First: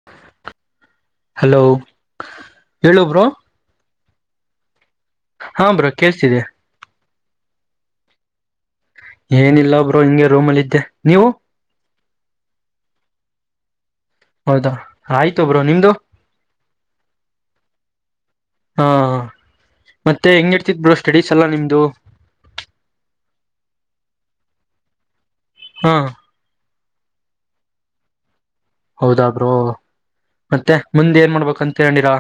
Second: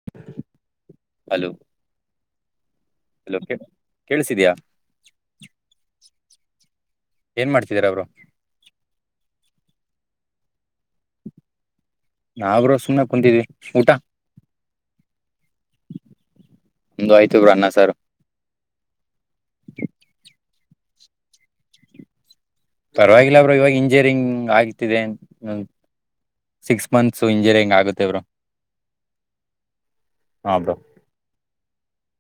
[inaudible] [inaudible] Hello ಹೇಳೊಬ್ರು hello ಕೇಳಿಸಿದ್ಯಾ [unintelligible] ಹಾ bro ಕೇಳ್ತಿದೆ ಏನ್ ಮಾಡ್ತಿದರ ಬ್ರೋ ಏನಿಲ್ಲ ಒಬ್ರು ಹಿಂಗೆ ರೂಮ್ ಅಲ್ಲ ಇದಿದ್ದೆ ನೀವು ನಾವ್ರರು ಸುಮ್ನೆ ಕುಂತಿದ್ವಿ ಊಟ ಹೌದಾ ಆಯ್ತ ಒಬ್ರು ನಿಮ್ದು ಒಂದು ಆಯ್ತು ಬ್ರ ಅ ಸರ್ ಹಾ ಮತ್ತೆ ಹೆಂಗ ಇರ್ತಿದ್ ಬ್ರೋ ಸ್ಟಡೀಸ್ ಎಲ್ಲಾ ನಿಮ್ದು ಪರವಾಗಿಲ್ಲಬ್ರು ಇವಾಗ ಇಂಜಿನಿಯರಿಂಗ್ ಆಗ್ತಿದೆ ಹಾ ಸಿಕ್ಸ್ ಮಂತ್ಸ್ ಇಂಜಿರಿಯಂಗ್ ಆಗುತ್ತೆವ್ರು ಹೌದಾದ್ರರು ಹಾ ಬ್ರೋ ಮತ್ತೆ ಮುಂದೆ ಏನ್ ಮಾಡ್ಬೇಕಂತ ಹೇಳಿರಾ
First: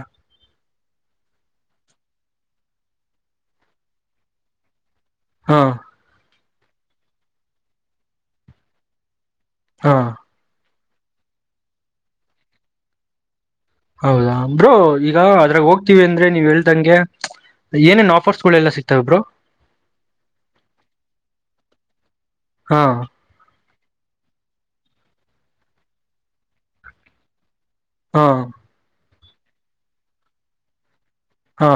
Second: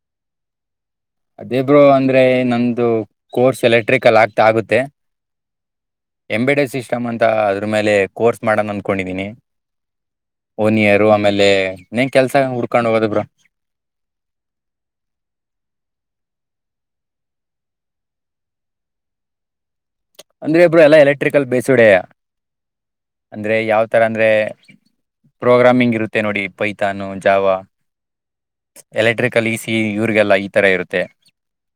ಅದೇಬ್ರು ಅಂದ್ರೆ ನಂದು ಕೋರ್ಸ್ ಎಲೆಕ್ಟ್ರಿಕಲ್ ಆಗ್ತಾ ಆಗುತ್ತೆ ಹಾ ಎಂಬ ಬಿ ಡಿ ಸಿಸ್ಟಮ್ ಅಂತ ಅದ್ರ ಮೇಲೆ ಕೋರ್ಸ್ ಮಾಡೋಣ ಅಂದ್ಕೊಂಡಿದೀನಿ ಹಾ ಓನಿಯರು ಆಮೇಲೆ ನಂಗ ಕೆಲ್ಸ ಹುಡ್ಕೊಂಡ್ ಹೋಗೋದ ಬ್ರರು ಹೌದಾ ಬ್ರೋ ಈಗ ಅದ್ರಾಗ ಹೋಗ್ತೀವಿ ಅಂದ್ರೆ ನೀವ್ ಹೇಳ್ತಂಗೆ ಏನೇನ್ ಆಫರ್ಸ್ಗಳೆಲ್ಲ ಸಿತವೆ ಇಬ್ರು ಅಂದ್ರೆ ಇಬ್ಬರು ಎಲ್ಲ ಎಲೆಕ್ಟ್ರಿಕಲ್ ಬೇಸುಡ ಹಾ ಅಂದ್ರೆ ಯಾವ್ ತರ ಅಂದ್ರೆ ಪ್ರೋಗ್ರಾಮಿಂಗ್ ಇರುತ್ತೆ ನೋಡಿ ಪೈತಾನು ಜಾವ ಹಾ ಎಲೆಕ್ಟ್ರಿಕಲ್ ಈ ಸಿ ಇವರಿಗೆಲ್ಲ ಈ ತರ ಇರುತ್ತೆ ಹಾ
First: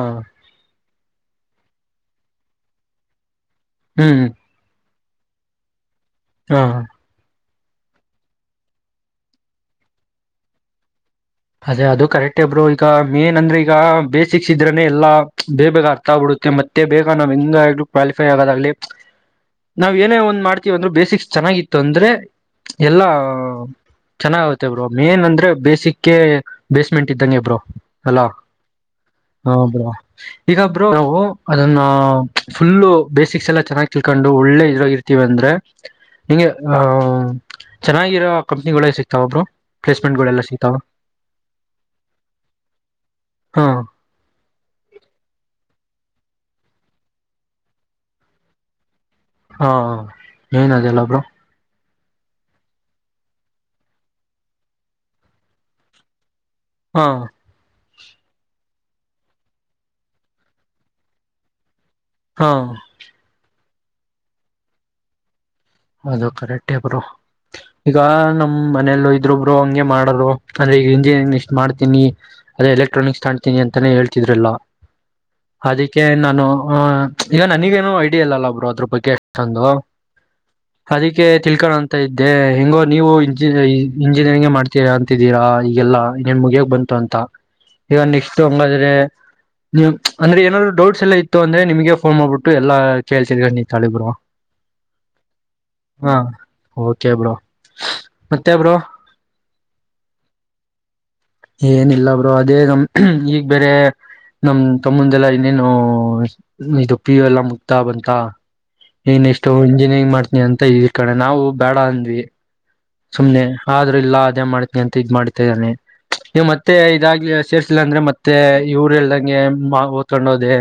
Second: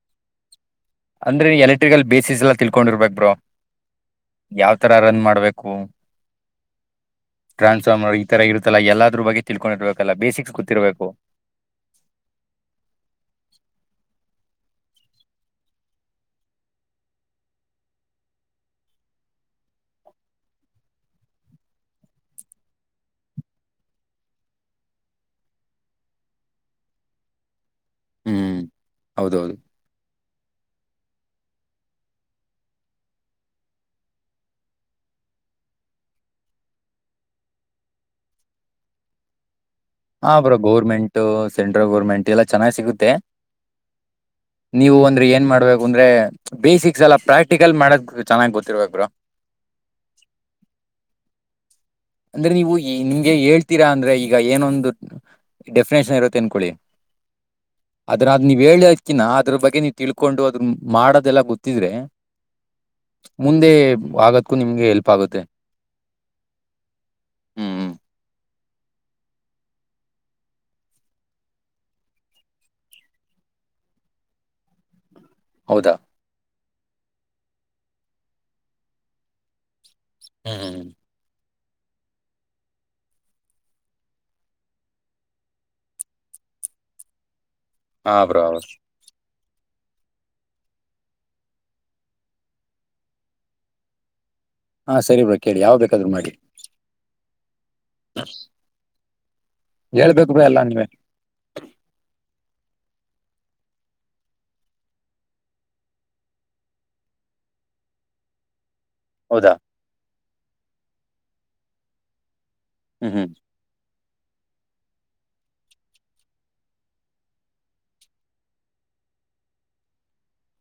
ಅಂದ್ರೆ ಎಲೆಕ್ಟ್ರಿಕಲ್ ಬೇಸಸ್ ಎಲ್ಲ ತಿಳ್ಕೊಂಡರ್ಬೇಕ ಬ್ರರು ಹ್ಞ ಹ್ಞೂ ಯಾವ ತರ ರನ್ ಮಾಡ್ಬೇಕು ಹಾ ಹ ಟ್ರಾನ್ಸ್ಫಾರ್ಮರ್ ಈ ತರ ಇರುತ್ತಲ್ಲ ಎಲ್ಲದ್ರ ಬಗ್ಗೆ ತಿಳ್ಕೊಂಡಿರ್ಬೇಕಲ್ಲ ಬೇಸಿಕ್ಸ್ ಗೊಿರ್ಬೇಕು ಅದೇ ಅದು ಕರೆಕ್ಟ್ೇಬ್ರು ಈಗ ಮೇನ್ ಅಂದ್ರೆ ಈಗ ಬೇಸಿಕ್ಸ್ ಇದ್ರನನೆ ಎಲ್ಲಾ ಬೇ ಬೇಗ ಅರ್ಥ ಆಗ್ಬಿಡುತ್ತೆ ಮತ್ತೆ ಮ ಬೇಕಾ ನಮ್ ಹಂಗ ಕ್ವಾಲಿಫೈ ಆಗೋದಾಗ್ಲಿ ನಾವ್ ಏನೇ ಒಂದ್ ಮಾಡ್ತೀವ ಅಂದ್ರರು ಬೇಸಿಕ್ಸ್ ಚೆನ್ನಾಗಿತ್ತು ಅಂದ್ರೆ ಎಲ್ಲಾ ಚೆನ್ನಾಗೆ ಬ್ರ ಮೇನ್ಂದೆ ಬೇಸಿಕ್ ಕೆ ಬೇಸ್ಮೆಂಟ್ ಇದ್ದಂಗೆ ಬ್ರೋ ಹಲೋ ಹ್ಮ್ ಹ ಹೌದೌದು ಬ್ರೋ. ಇಗ ಬ್ರೊ ನಾವು ಅದನ್ನ ಫುಲ್ಲು ಬೇಸಿಕ್ಸ್ ಎಲ್ಲಾ ಚೆನ್ನಾಗ್ ತಿಳ್ಕೊಂಡು ಒಳ್ಳೆ ಇದ್ರಾಗ್ ಇರ್ತೀವ್ ಅಂದ್ರೆ. ಹಿಂಗೆ ಅಹ ಚೆನ್ನಾಗಿರೋ ಕಂಪ್ನಿಗುಳೇ ಸಿಕ್ತಾವ ಬ್ರೊ. ಹ ಬ್ರೋ ಗೌರ್ಮೆಂಟ್ ಸೆಂಟ್ರಲ್ ಗೋರ್ಮೆಂಟ್ ಎಲ್ಲ ಚೆನ್ನಾಗ್ ಸಿಗುತ್ತೆ. ಹಾ ನೀವು ಅಂದ್ರೆ ಏನ್ ಮಾಡ್ಬೇಕು ಅಂದ್ರೆ. ಬೇಸಿಕ್ಸ್ ಎಲ್ಲ ಪ್ರಾಕ್ಟಿಕಲ್ ಮಾಡೋದ್ ಚನ್ನಾಗ್ ಗೊತ್ತಿರ್ಬೇಕ್ ಬ್ರೊ. ಹಾ ಏನ್ ಅದೆಲ್ಲ ಬ್ರೋ. ಅಂದ್ರೆ ನೀವು ಈ ನಿಮ್ಗೆ ಹೇಳ್ತೀರಾ ಅಂದ್ರೆ ಈಗ ಏನೊಂದ್ ಡೆಫಿನೇಷನ್ ಇರುತ್ತೆ ಅನ್ಕೋಳಿ. ಹಾ ಅದ್ರಾದ್ ನೀವ್ ಹೇಳ್ ಯಾಕಿನ ಅದ್ರ ಬಗ್ಗೆ ನೀವ್ ತಿಳ್ಕೊಂಡು ಅದ್ ಮಾಡದೆಲ್ಲ ಗೊತ್ತಿದ್ರೆ. ಹಾ ಮುಂದೆ ಆಗದ್ಕು ನಿಮ್ಗೆ ಹೆಲ್ಪ್ ಆಗುತ್ತೆ. ಅದು ಕರೆಕ್ಟೆ ಬ್ರೊ. ಹ್ಮ್ ಹ್ಮ್ ಈಗ ನಮ್ ಮನೇಲೂ ಇದ್ರು ಬ್ರೊ ಹಂಗೆ ಮಾಡುದ್ರು ಅಂದ್ರೆ ಈಗ ಇಂಜಿನಿಂಗ್ ಇಷ್ಟ್ ಮಾಡ್ತೀನಿ. ಅದೆ ಎಲೆಕ್ಟ್ರಾನಿಕ್ಸ್ ತಾಣ್ತೀನಿ ಅಂತಾನೆ ಹೇಳ್ತಿದ್ರು ಎಲ್ಲ. ಹೌದಾ ಅದಿಕ್ಕೆ ನಾನು ಆ ಈಗ ನನಗೇನು ಐಡಿಯಾ ಇಲ್ಲಲ್ಲ ಬ್ರೊ ಅದ್ರು ಬಗ್ಗೆಷ್ಟಂದು. ಹ್ಮ್ ಹ್ಮ್. ಅದಕ್ಕೆ ತಿಳ್ಕೋ ಅಂತ ಇದ್ದೆ ಹಿಂಗೋ ನೀವು ಇಂಜಿ ಇಂಜಿನಿಯರಿಂಗ್ ಮಾಡ್ತೀ ತಿದ್ದೀರಾ ಈಗೆಲ್ಲಾ ಇನ್ನೇನ್ ಮುಗಿಯಾಕ್ ಬಂತು ಅಂತ ಈಗ ಹಾ ನೆಕ್ಸ್ಟ್ ಬ್ರೋ ಹಂಗಾದ್ರೆ. ನೀವ್ ಅಂದ್ರೆ ಏನಾದ್ರು ಡೌಟ್ಸ್ ಎಲ್ಲ ಇತ್ತು ಅಂದ್ರೆ ನಿಮ್ಗೆ ಫೋನ್ ಮಾಡ್ಬಿಟ್ಟು ಎಲ್ಲ ಕೇಳ್ತಿದರ್ ನೀ ತಾಳಿ ಬ್ರೊ. ಹಾ ಸರಿ ಬ್ರ ಕೇಳಿ ಯಾವ್ ಬೇಕ್ ಹಾ ಓಕೆ ಬ್ರೋ ಮತ್ತೆ ಬ್ರೋ. ಹೇಳ್ಬೇಕು ಬ್ರೊ ಎಲ್ಲ ನೀವೇ. ಏನಿಲ್ಲ ಬ್ರೋ ಅದೇ ನಮ್ ಈಗ್ ಬೇರೆ. ನಮ್ಮ್ ತಮ್ಮಂದೆಲ್ಲಾ ಇನ್ನೇನು ಇದು ಪಿ ಯು ಎಲ್ಲ ಮುಗ್ತಾ ಬಂತ. ಇನ್ ಎಷ್ಟು ಹೌದಾ ಇಂಜಿನಿಯರಿಂಗ್ ಮಾಡ್ತನಿ ಅಂತ ಇಕಡೆ ನಾವು ಬೇಡ ಅಂದ್ವಿ. ಹ್ಮ್ ಹ್ಮ್ ಸುಮ್ನೆ ಆದ್ರೂ ಇಲ್ಲ ಅದೇ ಮಾಡ್ತನಿ ಅಂತ ಇದ್ ಮಾಡ್ತಾ ಇದಾನೆ. ನೀವ್ ಮತ್ತೆ ಇದಾಗ್ಲಿ ಸೇರ್ಸಿಲ್ಲ ಅಂದ್ರೆ ಮತ್ತೆ ಇವ್ರ ಹೇಳ್ದಂಗೆ ಮಾ ಓತ್ಕೊಂಡೋದೆ.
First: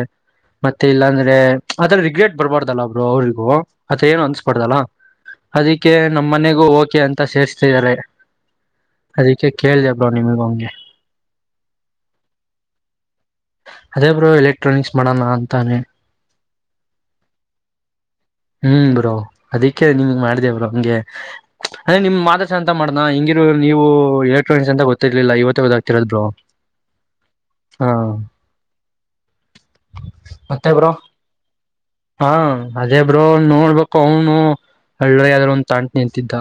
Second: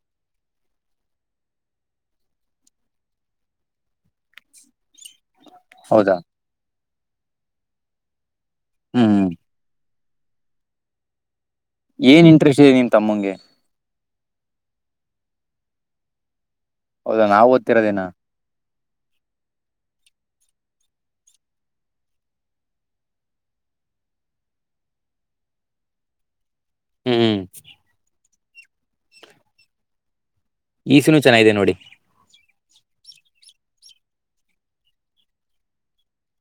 ಮತ್ತೆ ಇಲ್ಲಾಂದ್ರೆ ಆತರ ರಿಗ್ರೆಟ್ ಬರ್ಬಾರ್ದಲ್ಲ ಬ್ರೊ ಅವ್ರರಿಗೂ ಆತರ ಏನು ಅನ್ಸ್ಬಾರ್ದಲ್ಲ. ಅದಿಕ್ಕೆ ಹೌದಾ ನಮ್ಮ್ ಮನೆಗೂ ಓಕೆ ಅಂತ ಸೇರ್ಸ್ತಿದ್ದಾರೆ ಹ್ಮ್ ಹ್ಮ್ ಅದಿಕ್ಕೆ ಕೇಳ್ದೆ ಬ್ರೋ ನಿಮಿಗು ಹಂಗೆ. ಏನ್ ಇಂಟ್ರೆಸ್ಟ್ ಇದೆ ನಿಮ್ಮ್ ತಮ್ಮಂಗೆ. ಅದೇ ಬ್ರೋ ಎಲೆಕ್ಟ್ರಾನಿಕ್ಸ್ ಮಾಡೋಣ ಅಂತಾನೆ. ಹೌದಾ ನಾವ್ ಓದ್ತಿರೋದೇನ. ಹ್ಮ್ ಬ್ರೋ ಅದಕ್ಕೆ ನಿನಿಗ್ ಮಾಡ್ದೆ ಬ್ರೋ ಹಂಗೆ. ಅದೇ ನಿಮ್ ಮಾದಸ ಅಂತ ಮಾಡನಾ ಹಿಂಗಿರು ನೀವು ಎಲೆಕ್ಟ್ರಾನಿಕ್ಸ್ ಅಂತ ಗೊತ್ತಿರ್ಲಿಲ್ಲ ಇವತ್ತೆ ಗೂತ್ತಾಗ್ತ ಇರೋದು ಬ್ರೊ. [inaudible] ಹ್ಮ ಹಾ [unintelligible] ಈಸಿನು ಚೆನ್ನಾಗಿದೆ ನೋಡಿ. ಹಾ ಅದೇ ಬ್ರೋ ನೋಡ್ಬೇಕು ಅವ್ನು ಏಳ್ದಾಗ್ ಯಾವ್ದಾದ್ರು ಒಂದ್ ತಗಂತೀನಿ ಅಂತಿದ.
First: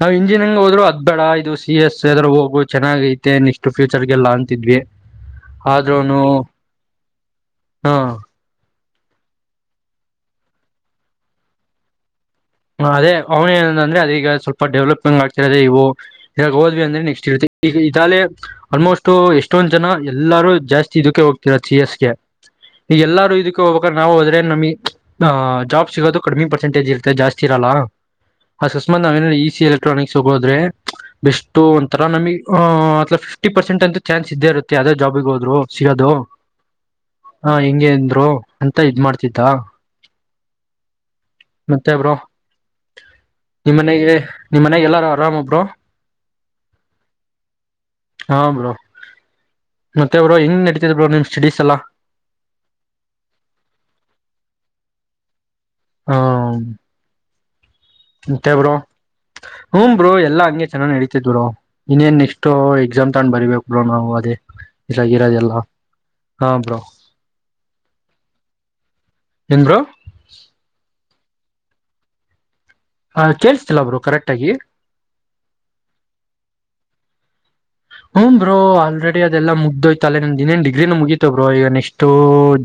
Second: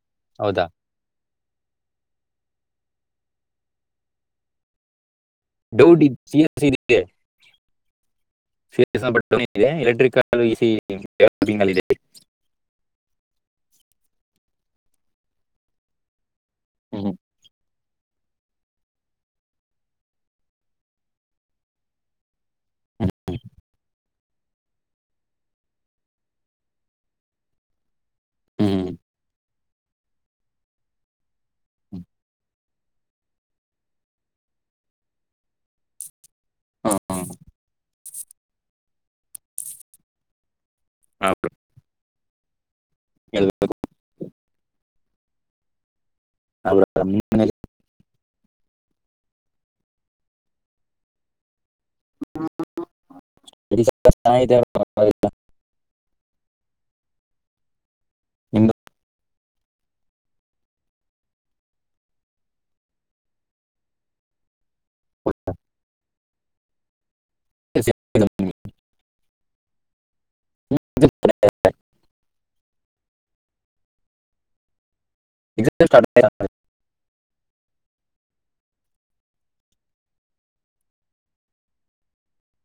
ನಾವ್ ಇಂಜಿನಿಯರಿಂಗ್ ಹೌದಾ ಹೋದ್ರು ಅದ್ ಬೇಡ ಇದು ಸಿ ಎಸ್ ಎದಾದ್ರು ಹೋಗು ಚೆನ್ನಾಗ್ ಐತೆ ನೆಷ್ಟು ಫ್ಯೂಚರ್ಗೆಲ್ಲ ಅಂತಿದ್ವಿ. ಡೌಟ್ ಆದ್ರೂನು ಸಿ ಎಸ್ ಇದೆ ಹಾ. [unintelligible] ಇದೆ ಎಲೆಕ್ಟ್ರಿಕಲ್ ಈ ಸಿ [unintelligible] ಇದೆ. ಹ ಅದೇ ಅವ್ನ ಏನ ಅಂದ್ರೆ ಅದ ಈಗ ಸ್ವಲ್ಪ ಡೆವಲಪ್ಮೆಂಗ್ ಆಗ್ತಿರದೆ ಇವು. ಈಗ ಹೋದ್ವಿ ಅಂದ್ರೆ ಹ್ಮ್. ನೆಕ್ಸ್ಟ್ ಇರುತ್ತೆ ಈಗ ಇತಲೇ. ಆಲ್ಮೋಸ್ಟ್ ಎಷ್ಟೊಂದ್ ಜನ ಎಲ್ಲಾರು ಜಾಸ್ತಿ ಇದಕ್ಕೆ ಹೋಗ್ತರ ಸಿ ಎಸ್ಗೆ. ಈ ಎಲ್ಲಾರೂ ಇದಕ್ಕೆ ಹೋಗಬೇಕ ನಾವು ಹೋದ್ರೆ ನಮಗೆ ಜಾಬ್ ಸಿಗೋದು ಕಡಿಮಿ ಪರ್ಸೆಂಟೇಜ್ ಇರುತ್ತೆ ಜಾಸ್ತಿ. ಹೋಗಿರಲಾ ಹ್ಮ್ ಅಸಸ್ಮಾತ್ ನಾವ ಏನ ಇಸ ಎಲೆಕ್ಟ್ರಾನಿಕ್ಸ್ ಹೋಗೋದ್ರೆ ಪ್. ಎಷ್ಟ ಒಂಥರ ನಮಗ್ ಅ ಫಿಫ್ಟಿ ಪರ್ಸೆಂಟ್ ಅಂತ ಚಾನ್ಸ್ ಇದ್ದೇ ಇರುತ್ತೆ ಯಾವದೇ ಜಾಬಿಗೆ ಹೋದ್ರು ಸಿಗೋದು. ಹಾ ಹಾ ಹೆಂಗ ಅಂದ್ರು ಅಂತ ಇದ್ ಮಾಡಾತಿದ್ದ. ಹಾ ಮತ್ತೆ ಬ್ರೋ. ಎಲ್ಲ. ನಿಮ್ಮ ಮನೆಗೆ ನಿಮ್ಮ್ ಮನೆಗೆ ಎಲ್ಲಾರು ಆರಾಮ್ ಬ್ರೋ. [unintelligible] ಹಾ ಬ್ರೋ ಮತ್ತೆ ಬ್ರೋ ಹೆಂಗ್ ನಡತಿದ ಬ್ರೋ ನಿಮ ಸ್ಟಡೀಸ್ ಎಲ್ಲಾ. [inaudible] ಹ್ಮ ಮತೇ ಬ್ರೋ ಹ್ಮ ಬ್ರೋ ಎಲ್ಲಾ ಹಂಗೆ ಚೆನ್ನಾಗಿ ನಡೀತಿದ್ ಬ್ರೋ. ಇನ್ನೇನ್ ನೆಕ್ಸ್ಟ್ ಎಕ್ಸಾಮ್ ತಂದ ಬರಿಬೇಕ್ ಬ್ರೋ ನಾವು ಅದೇ ಇದ್ರಾಗ ಇರೋದೆಲ್ಲ. ನಿಮ್ದು ಹಾ ಬ್ರೋ. [unintelligible] ಏನ್ ಬ್ರೋ. [unintelligible] ಹ ಕೇಳಸ್ತಿಲ್ಲ ಬ್ರೋ ಕರೆಕ್ಟ್ ಆಗಿ. ಎ್ಟ [unintelligible] ಹ್ಮ ಬ್ರೋ ಆಲ್ರೆಡಿ ಅದೆಲ್ಲ ಮುಗಿದೋಯ್ತಲ್ಲೆ ನಮ ಇನ್ನನೆ ಡಿಗ್ರಿನ ಮುಗಿತತ ಬ್ರೋ ಈಗ ನೆಕ್ಸ್ಟ್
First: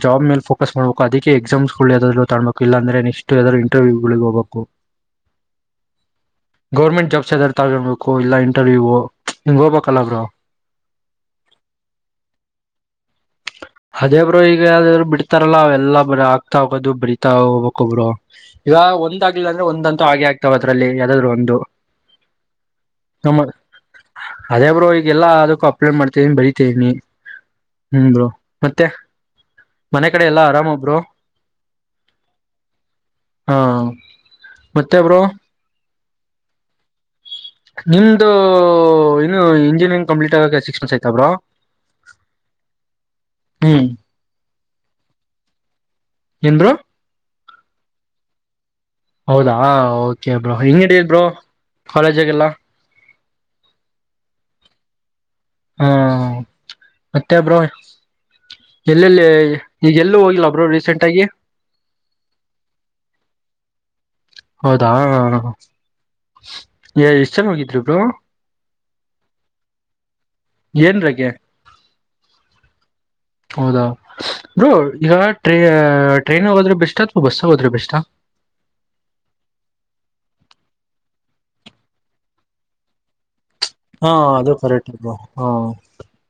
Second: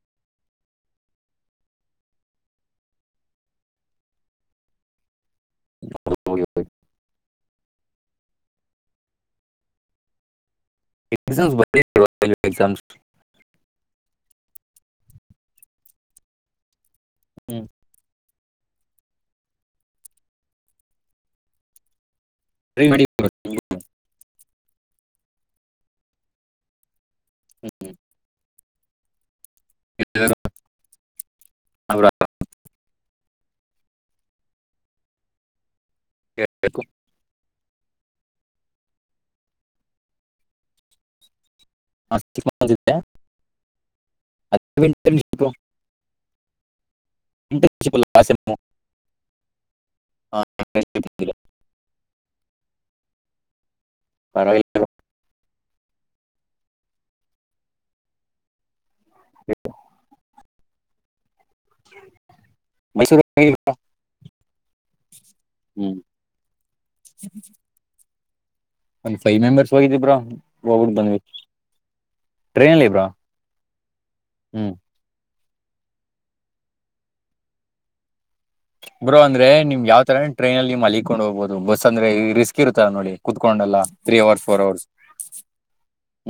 ಜಾಬ್ ಮೇಲೇ ಫೋಕಸ್. ಫಸ್ಟ್ ಮಾಡಬೇಕು ಅದಕ್ಕೆ ಎಕ್ಸಾಮ್ಸ್ ಯಾವದಾದೂ ತಗೋಬೇಕು ಇಲ್ಲ ಅಂದ್ರೆಕ್ಸ್ಟ್ ಯಾವಾದ್ ಇಟರ್ವ್ಯಗಳಿಗೆ ಹೋಗಬೇಕು. ಹ [unintelligible] ಗೌರ್ಮೆಂಟ್ ಜಾಬ್ಸ್ದ ತಗೋಬೇಕು ಇಲ್ಲ ಇಂಟರ್ವ್ಯೂವು ಹಿಂಗ್ ಹೋಗಬೇಕಲ್ಲ ಬ್ರೋ [unintelligible] ಅದೇ ಬ್ರೋ ಈಗ ಯಾವಾದ್ರು ಬಿಡ್ತಾರಲ್ಲ ಅವೆಲ್ಲ ಬರೆ ಆಗ್ತಾ ಹೋಗೋದು ಬರಿತಾ ಹೋಗ್ಬೇಕ ಬ್ರೋ. ಈವಾಗ ಒಂದ ಆಗ್ಲಿಲ್ಲ ಅಂದ್ರೆ ಒಂದಂತೂ ಹಾಗೆ ಆಗ್ತಾವ ಅದ್ರಲ್ಲಿ ಯಾದಾದ್ರು ಒಂದು. ಹ್ಮ್ ನಮ್ಮ ಅದೇ ಬ್ರೋ ಈಗೆಲ್ಲಾ ಅದಕ್ಕ ಅಪ್ಲೈಡ್ ಮಾಡ್ತೇನಿ ಬರಿತೇನಿ. ಹ್ಮ ಬ್ರೋ ಮತ್ತೆ ಮನೆ ಕಡೆ ಎಲ್ಲಾ ಆರಾಮ ಬ್ರೋ. ಅವರ ಹಾ ಮತ್ತೆ ಬ್ರೋ. ಎಬೇಕಕ್ಕು. ನಿಮ್ದು ನು ಇಂಜಿನಿಯರಿಂಗ್ ಕಂಪ್ಲೀಟ್ ಆಗ ಸಿಕ್ಸ್ ಮಂತ್ಸ್ ಆಯ್ತ ಬ್ರೋ. ಹಾ ಚಿಕ್ಕಿದ್ದೆ. ಹ್ಮ್ ಅಂಟರ್ನ್ಿಪ [unintelligible] ಎನ್ ಬ್ರೋ. [unintelligible] [unintelligible] ಹೌದಾ ಓಕೆ ಬ್ರೋ ಹೆಂಗ್ ಹಿಡಿಯ ಬ್ರೋ ಕಾಲೇಜಗೆಲ್ಲ. ಪರವಾಗಿಲ್ಲಾ. ಹಾ ಮತ್ತೆ ಬ್ರೋ. ಎಲ್ಲೆಲ್ಲಿ ಈಗ ಎಲ್ಲೂ ಹೋಗಿಲ್ಲ ಬರು ರೀಸೆಂಟ್ ಆಗಿ. ಮೈಸೂರಿಗ್ [unintelligible] ಹೌದಾ ಎಷ್ಟ್ ಜನ ಹೋಗಿದ್ರಿ ಬ್ರೊ? ಒಂದ್ ಫೈವ್ ಮೆಂಬರ್ಸ್ ಹೋಗಿದ್ವಿ ಬ್ರೊ ಹೋಗ್ಬಟ್ಟ್ ಬಂದ್ವಿ ಏನ್ರಾಗೆ ಟ್ರೈನ್ಲಿ ಬ್ರೊ. ಹೌದಾ ಬ್ರೊ ಈಗ ಟ್ರೈನಿಗೋದ್ರೆ ಬೆಸ್ಟ ಅಥವಾ ಬಸ್ಸಲ್ಲೋದ್ರೆ ಬೆಸ್ಟ? ಬ್ರೋ ಅಂದ್ರೆ ನಿಮ್ ಯಾವ ತರ ಟ್ರೈನಲ್ಲಿ ನೀವ್ ಮಲಿಕೊಂಡ್ ಹೋಗಬೋದು ಬಸ್ ಅಂದ್ರೆ ಈ ರಿಸ್ಕ್ ಇರುತಲ್ಲ ನೋಡಿ. ಕುತ್ಕೊಂಡಲ್ಲ ಹಾ ತ್ರೀ ಅವರ್ಸ್ ಅದು ಫೋರ್ ಅವರ್ಸ್. ಕರೆಕ್ಟ್ ಬ್ರೋ ಹಾ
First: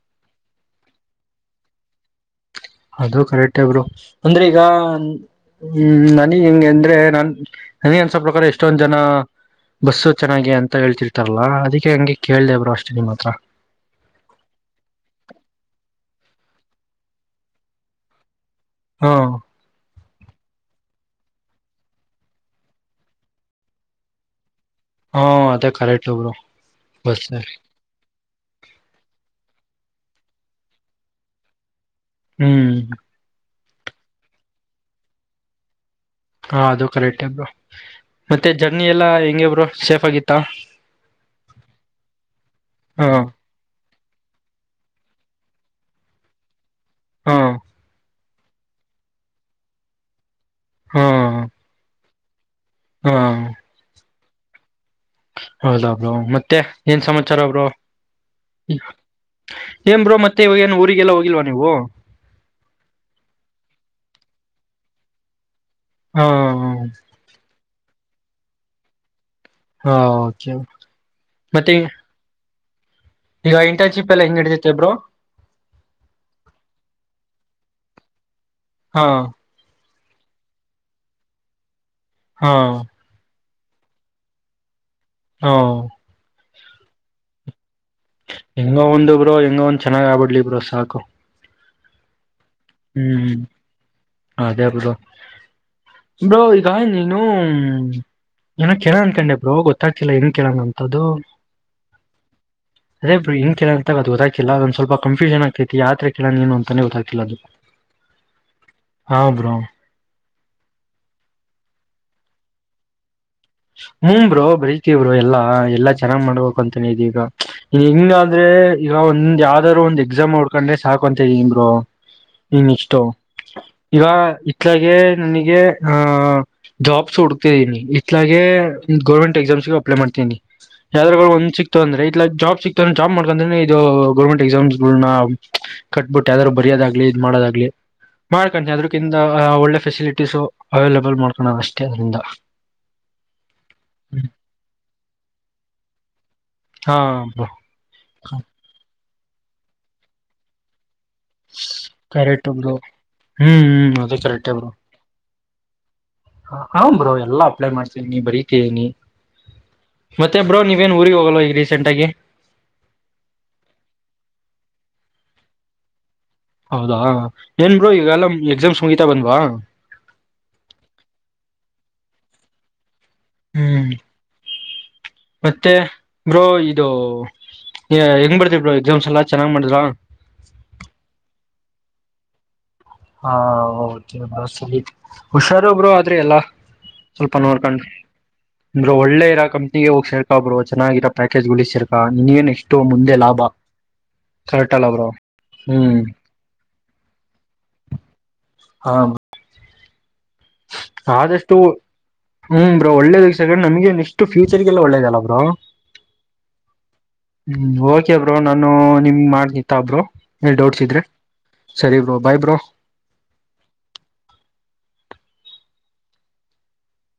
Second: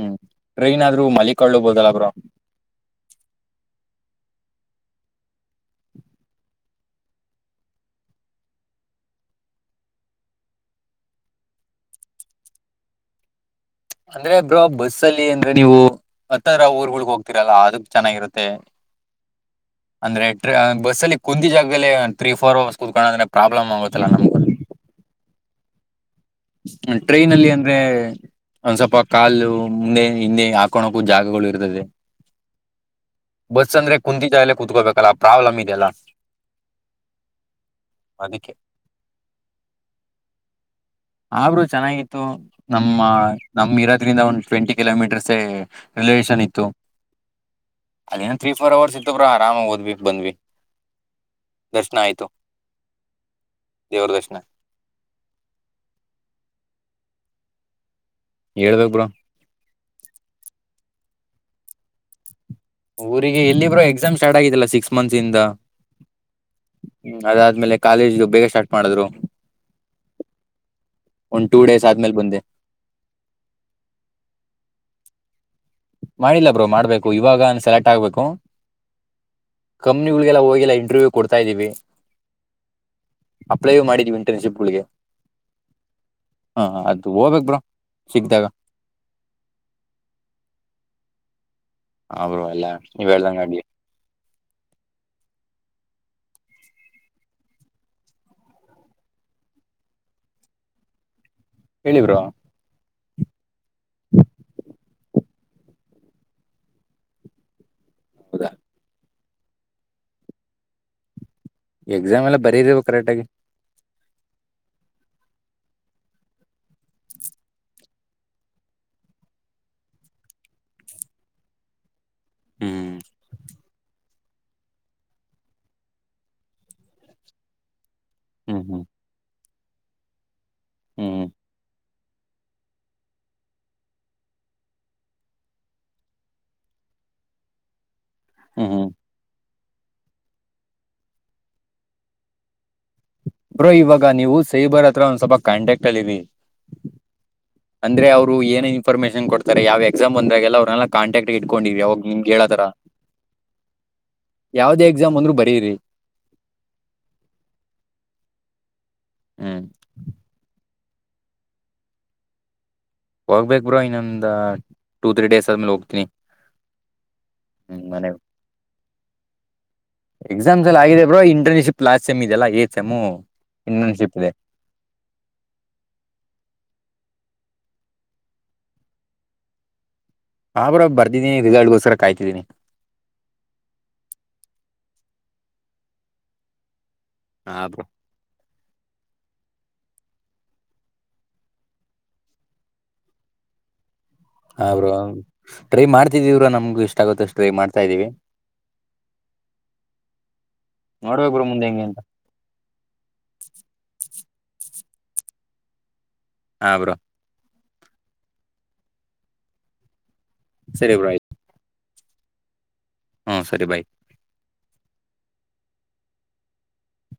ಹ್ಮ್ ಟ್ರೈನಾದ್ರು ಮಲಿಕೊಳ್ಳುಬೋದಲ್ಲ ಬ್ರೊ. ಅದು ಕರೆಕ್ಟೆ ಬ್ರೊ ಅಂದ್ರ್ ಈಗ ಹ್ಮ್ ನನಗ್ ಹಿಂಗ ಅಂದ್ರೆ ನನ್ ನನಗ ಅನ್ಸೊ ಪ್ರಕಾರ ಎಷ್ಟೊಂದ್ ಜನ ಬಸ್ಸು ಚೆನ್ನಾಗಿ ಅಂತ ಹೇಳ್ತಿರ್ತಾರಲ್ಲಾ ಅದಕ್ಕೆ ಹಂಗೆ ಕೇಳ್ದ ಬ್ರೊ ಅಷ್ಟೇ ನಿಮ್ಮ ಹತ್ರ. ಅಂದ್ರೆ ಬ್ರೋ ಬಸ್ ಅಲ್ಲಿ ಅಂದ್ರೆ ನೀವು ಹತ್ತರ ಊರ್ಗಳಗ್ ಹೋಗ್ತೀರಲ್ಲ ಅದಕ್ ಚೆನ್ನಾಗಿರುತ್ತೆ. ಹಾ ಅಂದ್ರೆ ಬಸ್ಸಲ್ಲಿ ಕುಂತಿದ್ಜಾಗಲ್ಲೇ ತ್ರೀ ಫೋರ್ ಅವರ್ಸ್ ಕುತ್ಕೋಳದ್ ಅಂದ್ರೆ ಪ್ರಾಬ್ಲಮ್ ಆಗುತ್ತಲ್ಲ ನಮ್ ಹ್ಮ ಅದೇ ಕರೆಕ್ಟ್ ಬ್ರೊ. ಹ್ಮ ಟ್ರೈನಲ್ಲಿ ಅಂದ್ರೆ ಒಂದ್ ಸ್ವಲ್ಪ ಕಾಲು ಮುಂದೆ ಹಿಂದೆ ಹಾಕೊಂಡೋಗಕಾ ಜಾಗಗಳು ಇರ್ತದೆ. ಹ್ಮ್. ಬಸ್ ಅಂದ್ರೆ ಕುಂತಿದ್ಜಾಗ್ದಲೆ ಕುಂತ್ಕೋಬೇಕಲ್ಲ ಪ್ರಾಬ್ಲಮ್ ಇದೆಲ್ಲ. ಹಾ ಅದು ಕರೆಕ್ಟೆ ಬ್ರೊ ಮತ್ತೆ ಅದಕ್ಕೆ ಜರ್ನಿ ಎಲ್ಲ ಹೆಂಗೆ ಬ್ರೊ ಸೇಫ್ ಆಗಿತ್ತ? ಹ ಬ್ರೊ ಚೆನ್ನಾಗಿತ್ತು ನಮ್ಮ ನಮ್ ಇರೋದ್ರಿಂದ ಒಂದ್ ಟ್ವೆಂಟಿ ಕಿಲೋಮೀಟರ್ಸೇ ರಿಲವೇೇಶನ್ ಇತ್ತು. ಹೂ. ಅಲ್ಲೇನೋ ತ್ರೀ ಫೋರ್ ಅವರ್ಸ್ ಇತ್ತು ಬ್ರೊ ಆರಾಮಾಗಿ ಹೋದ್ವಿ ಬಂದ್ವಿ ದರ್ಶ್ನ ಆಯ್ತು. ಹ್ಞೂ. ದೇವ್ರ್ ದರ್ಶ್ನ. ಹೌದ ಬ್ರೊ ಮತ್ತೆ ಏನ್ ಸಮಾಚಾರ ಬ್ರೊ? ಹೇಳ್ಬೇಕ್ ಬ್ರೋ ಏನ್ ಬ್ರೊ ಮತ್ತೆ ಇವಾಗ್ ಏನೂ ಊರಿಗೆಲ್ಲ ಹೋಗಿಲ್ವಾ ನೀವು? ಊರಿಗೆ ಎಲ್ಲ ಬ್ರೊ ಎಕ್ಸಾಮ್ ಸ್ಟಾರ್ಟ್ ಆಗಿದೆಲ್ಲ ಸಿಕ್ಸ್ ಮಂತ್ಸ್ ಇಂದ. ಹಾಂ ಅದಾದ್ಮೇಲೆ ಕಾಲೇಜ್ಗೆ ಬೇಗ ಸ್ಟಾರ್ಟ್ ಮಾಡಿದ್ರು. ಹಾ ಓಕೆ ಒಂದ್ ಟೂ ಮತ್ತೆ ಡೇಸ್ ಆದ್ಮೇಲೆ ಬಂದೆ. ಈಗ ಇಂಟನ್ಶಿಪ್ ಎಲ್ಲ ಹೆಂಗ್ ನಡ್ದೖತೆ ಬ್ರೊ? ಮಾಡಿಲ್ಲ ಬ್ರೋ ಮಾಡ್ಬೇಕು ಇವಾಗನ್ ಸೆಲೆಕ್ಟ್ ಆಗ್ಬೇಕು. ಹಾ ಕಂಪ್ನಿಗಳಿಗೆಲ್ಲ ಹೋಗಿಲ್ಲ ಇಂಟರ್ವ್ಯೂ ಕೊಡ್ತಾ ಇದೀವಿ. ಹಾ ಅಪ್ಲೈಯೂ ಮಾಡಿದೀವಿ ಇಂಟರ್ನ್ಶಿಪ್ಗೆ. ಹಾಂ. ಹಾ ಅದು ಹೋಗ್ಬೇಕ್ ಬ್ರೊ ಸಿಕ್ದಾಗ. ಹೆಂಗ ಒಂದ್ ಬ್ರೋ ಹೆಂಗೋ ಒಂದ್ ಚೆನ್ನಾಗ್ ಆಗ್ಬಿಡ್ಲಿ ಬ್ರೋ ಸಾಕು. ಹಾ ಬ್ರೊ. ಹ್ಮ್ ಅದೇ ಬ್ರೋ. ಬ್ರೋ ಈಗ ನೀನು ಏನೋ ಕೇಳೋ ಅನ್ಕೊಂಡೆ ಬ್ರೊ ಗೊತ್ತಾಗ್ತಿಲ್ಲ ಏನ್ ಕೇಳೋಣ ಅಂತ್ದದು. ಹೇಳಿ ಬ್ರೋ. ಅದೇರ ಇಂಗನ್ಗೆಲ ಅಂತ ಅದು ಗೊತ್ತಾಿಲ್ಲ ಒಂದ್ ಸ್ವಲ್ಪ ಕನ್ಫ್ಯೂಷನ್ ಪ್ರತಿ ಯಾತ್ರೆ ಕೇಳೋಣ ನು ಅಂತೇ ಗೊತ್ತಾಗ್ತಿಲ್ಲ ಅದು [inaudible] ಹಾ ಬ್ರೋ ಎಕ್ಸಾಮ್ ಎಲ್ಲ ಬರೀವು ಕರೆಕ್ಟ್ಗಾಗಿ ಹು ಬ್ರೋ ಬರಿತವರು ಎಲ್ಲಾ ಎಲ್ಲಾ ಚೆನ್ನಾಗ್ ಮಾಡ್ಬೇಕಕ್ ಅಂತಾನ ಇದೀಗ ಹೆಂಗಂದ್ರೆ ಈಗ ಒಂದ್ ಯಾವ್ದಾದ್ರು ಒಂದ್ ಎಕ್ಸಾಮ್ ನೋಡ್ಕೊಂಡ್ರೆ ಸಾಕ ಅಂತ ಇದ ನಿಮರು ಹ್ಮ್ ಇಷ್ಟ ಈಗ ಇತ್ಲಾಗೆ ನನಗೆ ಆಹ ಜಾಬ್ಸ್ ಹುಡ್ತಿದ್ದೀನಿ ಇಲಾಗೆ ಹ್ಮ್ ಹ್ಮ್ ಗರ್ಮೆಂಟ್ ಎಕ್ಸಾಮ್ಸ್ ಅಪ್ಲೈ ಮಾಡತಿನಿ ಹ್ಮ್ ಯಾವ್ರ ಒಂದ ಸಿಕ್ತು ಅಂದ್ರೆ ಇ ಜಾಬ್ ಸಿಕ್ತ ಇ ಜಾಬ್ ಮಾಡ್ಕೊಂಡೆ ಇದು ಗೌರ್ಮೆಂಟ್ ಎಕ್ಸಾಮ್ಸ್ನ ಕಟ್ಬಿಟ್ಟು ಯ್ದ್ರು ಬರಯೋದಾಗ್ಲಿ ಇದ್ ಮಾಡೋದಾಗ್ಲಿ ಮಾಡ್ಕೊಂಡಿ ಹ್ಮ್ ಹ್ಮ್ ಅದ್ರಕಿಂತ ಒಳ್ಳೆ ಫೆಸಿಲಿಟೀಸು ಅವೈಲಬಲ್ ಮಾಡ್ಕಣದ ಅಷ್ಟೇ ಅದ್ರಂದ ಬ್ರೋ ಇವಾಗ ನೀವು ಸೈಬರ್ ಹತ್ರ ಒಂದ್ ಸ್ವಲ್ಪ ಕಾಂಟ್ಯಾಕ್ಟ್ ಇರಿ ಹಾ ಅಂದ್ರೆ ಅವರು ಏನೇ ಇಂಫಾರ್ಮೇಷನ್ಕೊಡ್ತಾರೆ ಯಾವ ಎಕ್ಸಾಮ್ಂದಾಗೆಲ್ಲ ಅವ್ರನ್ನೆ ಕಾಟ್ಯಾಕ್ಟ್ ಇಕೊಂಡ ಅವಾಗ ನಿಮ ಕರೆಕ್ಟ್ ಕತರ ಬ್ರೋ ಹ್ಮ್ ಹ್ಮ್ ಅದು ಕರೆಕ್ಟ್ ಯಾವದೇ ಎಕ್ಸಾಮ್ ಅಂದ್ರರು ಬರೆಯಿರಿ ಹ ಹ್ ಬ್ರೋ ಎಲ್ಲಾ ಅಪ್ಲೈ ಮಾಡ್ಸೇನಿ ಬರೀನಿ ಹ್ಮ್ ಮತ್ತೆ ಬ್ರೋ ನೀವೇನ್ ಊರಿಗೆ ಹೋಗಲ್ಲ ಈ ರೀಸೆಂಟ್ಗಿ ಹೋಗ್ಬೇಕಕ್ ಬ್ರೋ ಇನ್ನೊಂದು ಟೂ ತ್ರೀ ಡೇಸ್ ಆದ್ಮೇಲೆ ಹೋಗ್ತೀನಿ ಹೌದಾ ಏನ್ ಹ್ಮ್ ಬೋ ಮನೆಗ್. ಈಗಲ್ಲ ಎಕ್ಸಾಮ್ಸ್ ಮುಗೀತಾ ಬಂದ್ವಾ ಎಕ್ಸಾಮ್ಸ್ಲ್ ಆಗಿದೆ ಬ್ರೋ ಇಂಟರ್ನ್ಶಿಪ್ ಲಾಸ್ ಎಮ್ ಇದೆಲ್ಲ ಎಚ್ ಎಮ್ ಹ್ಮ್ ಇಂಟರ್ನ್ಶಿಪ್ ಇದೆ ಮತ್ತೆ ಬ್ರೋ ಇದು ಹೆಂಗ್ ಬರ್ತ್ ಬ್ರೋ ಎಕ್ಸಾಮ್ಸ್ ಎಲ್ಲಾ ಚೆನ್ನಾಗ್ ಮಾಡಿದ್ರ ಹಾ ಬ್ರ ಬರ್ದೀನ ರಿಸಲ್ಟ್ಗೋಸ್ಕರ ಕಾಯ್ತೀನಿ ಹಾ ಹೌದ ಬ ಸರಿ ಹುಷಾರ ಒಬ್ರು ಆದ್ರೆ ಎಲ್ಲಾ ಸ್ವಲ್ಪ ಹಾ ಬ್ರೋ. ನೋಡ್ಕೊಂಡಿ ನಂದರು ಒಳ್ಳೆ ಇರೋ ಕಂಪ್ನಿಗೆ ಹೋಗ್ ಸರ್ಕಬ್ರು ಚೆನ್ನಾಗಿರೋ ಪ್ಯಾಕೇಜ್ ಗುಸ್ರ್ಕಾ ನಿನ್ಗೇನ್ ಎಷ್ಟು ಮುಂದೆ ಲಾಭ [inaudible] ಕರೆಕ್ಟ್ ಹ್ರ ಅಲ್ಲ ಬ್ರೋ ಟ್ರೈ ಹ್ಮ್ ಮಾಡ್ತಿದೀವ್ರ ನಮ್ಗು ಇಷ್ಟಾಗುತ್ತ ಅಷ್ಟು ಟ್ರೈ ಮಾಡ್ತಾ ಇದ್ದೀವಿ ಹಾ ನೋಡ್ಬೇಕ್ ಬ್ರೋ ಆದಷ್ಟು ಮುಂದೆ ಹೆಂಗೆ ಅಂತ. ಹ್ಮ್ ಬ್ರೋ ಒಳ್ಳೇದ ವಕ್ಷ ನಮಗೆ ಇಷ್ಟ ಫ್ಯೂಚರ್ಗೆಲ್ಲ ಒಳ್ಳೇದ ಅಲ್ಲ ಬ್ರೋ ಹಾ ಬ್ರೋ ಹ್ಮ್ ಓಕೆಬ್ರೋ ನಾನು ನಿಮ್ ಮಾಡನಿತ್ತ ಅಬ್ರೋ ಎಲ್ ಡೌಟ್ಸ್ ಸರಿ ಇದ್ರೆ ಬ್ರೋ ಸರಿ ಬ್ರೋ ಬಾಯ್ ಬ್ರೋ ಹಾ ಸರಿ ಬಾಯ್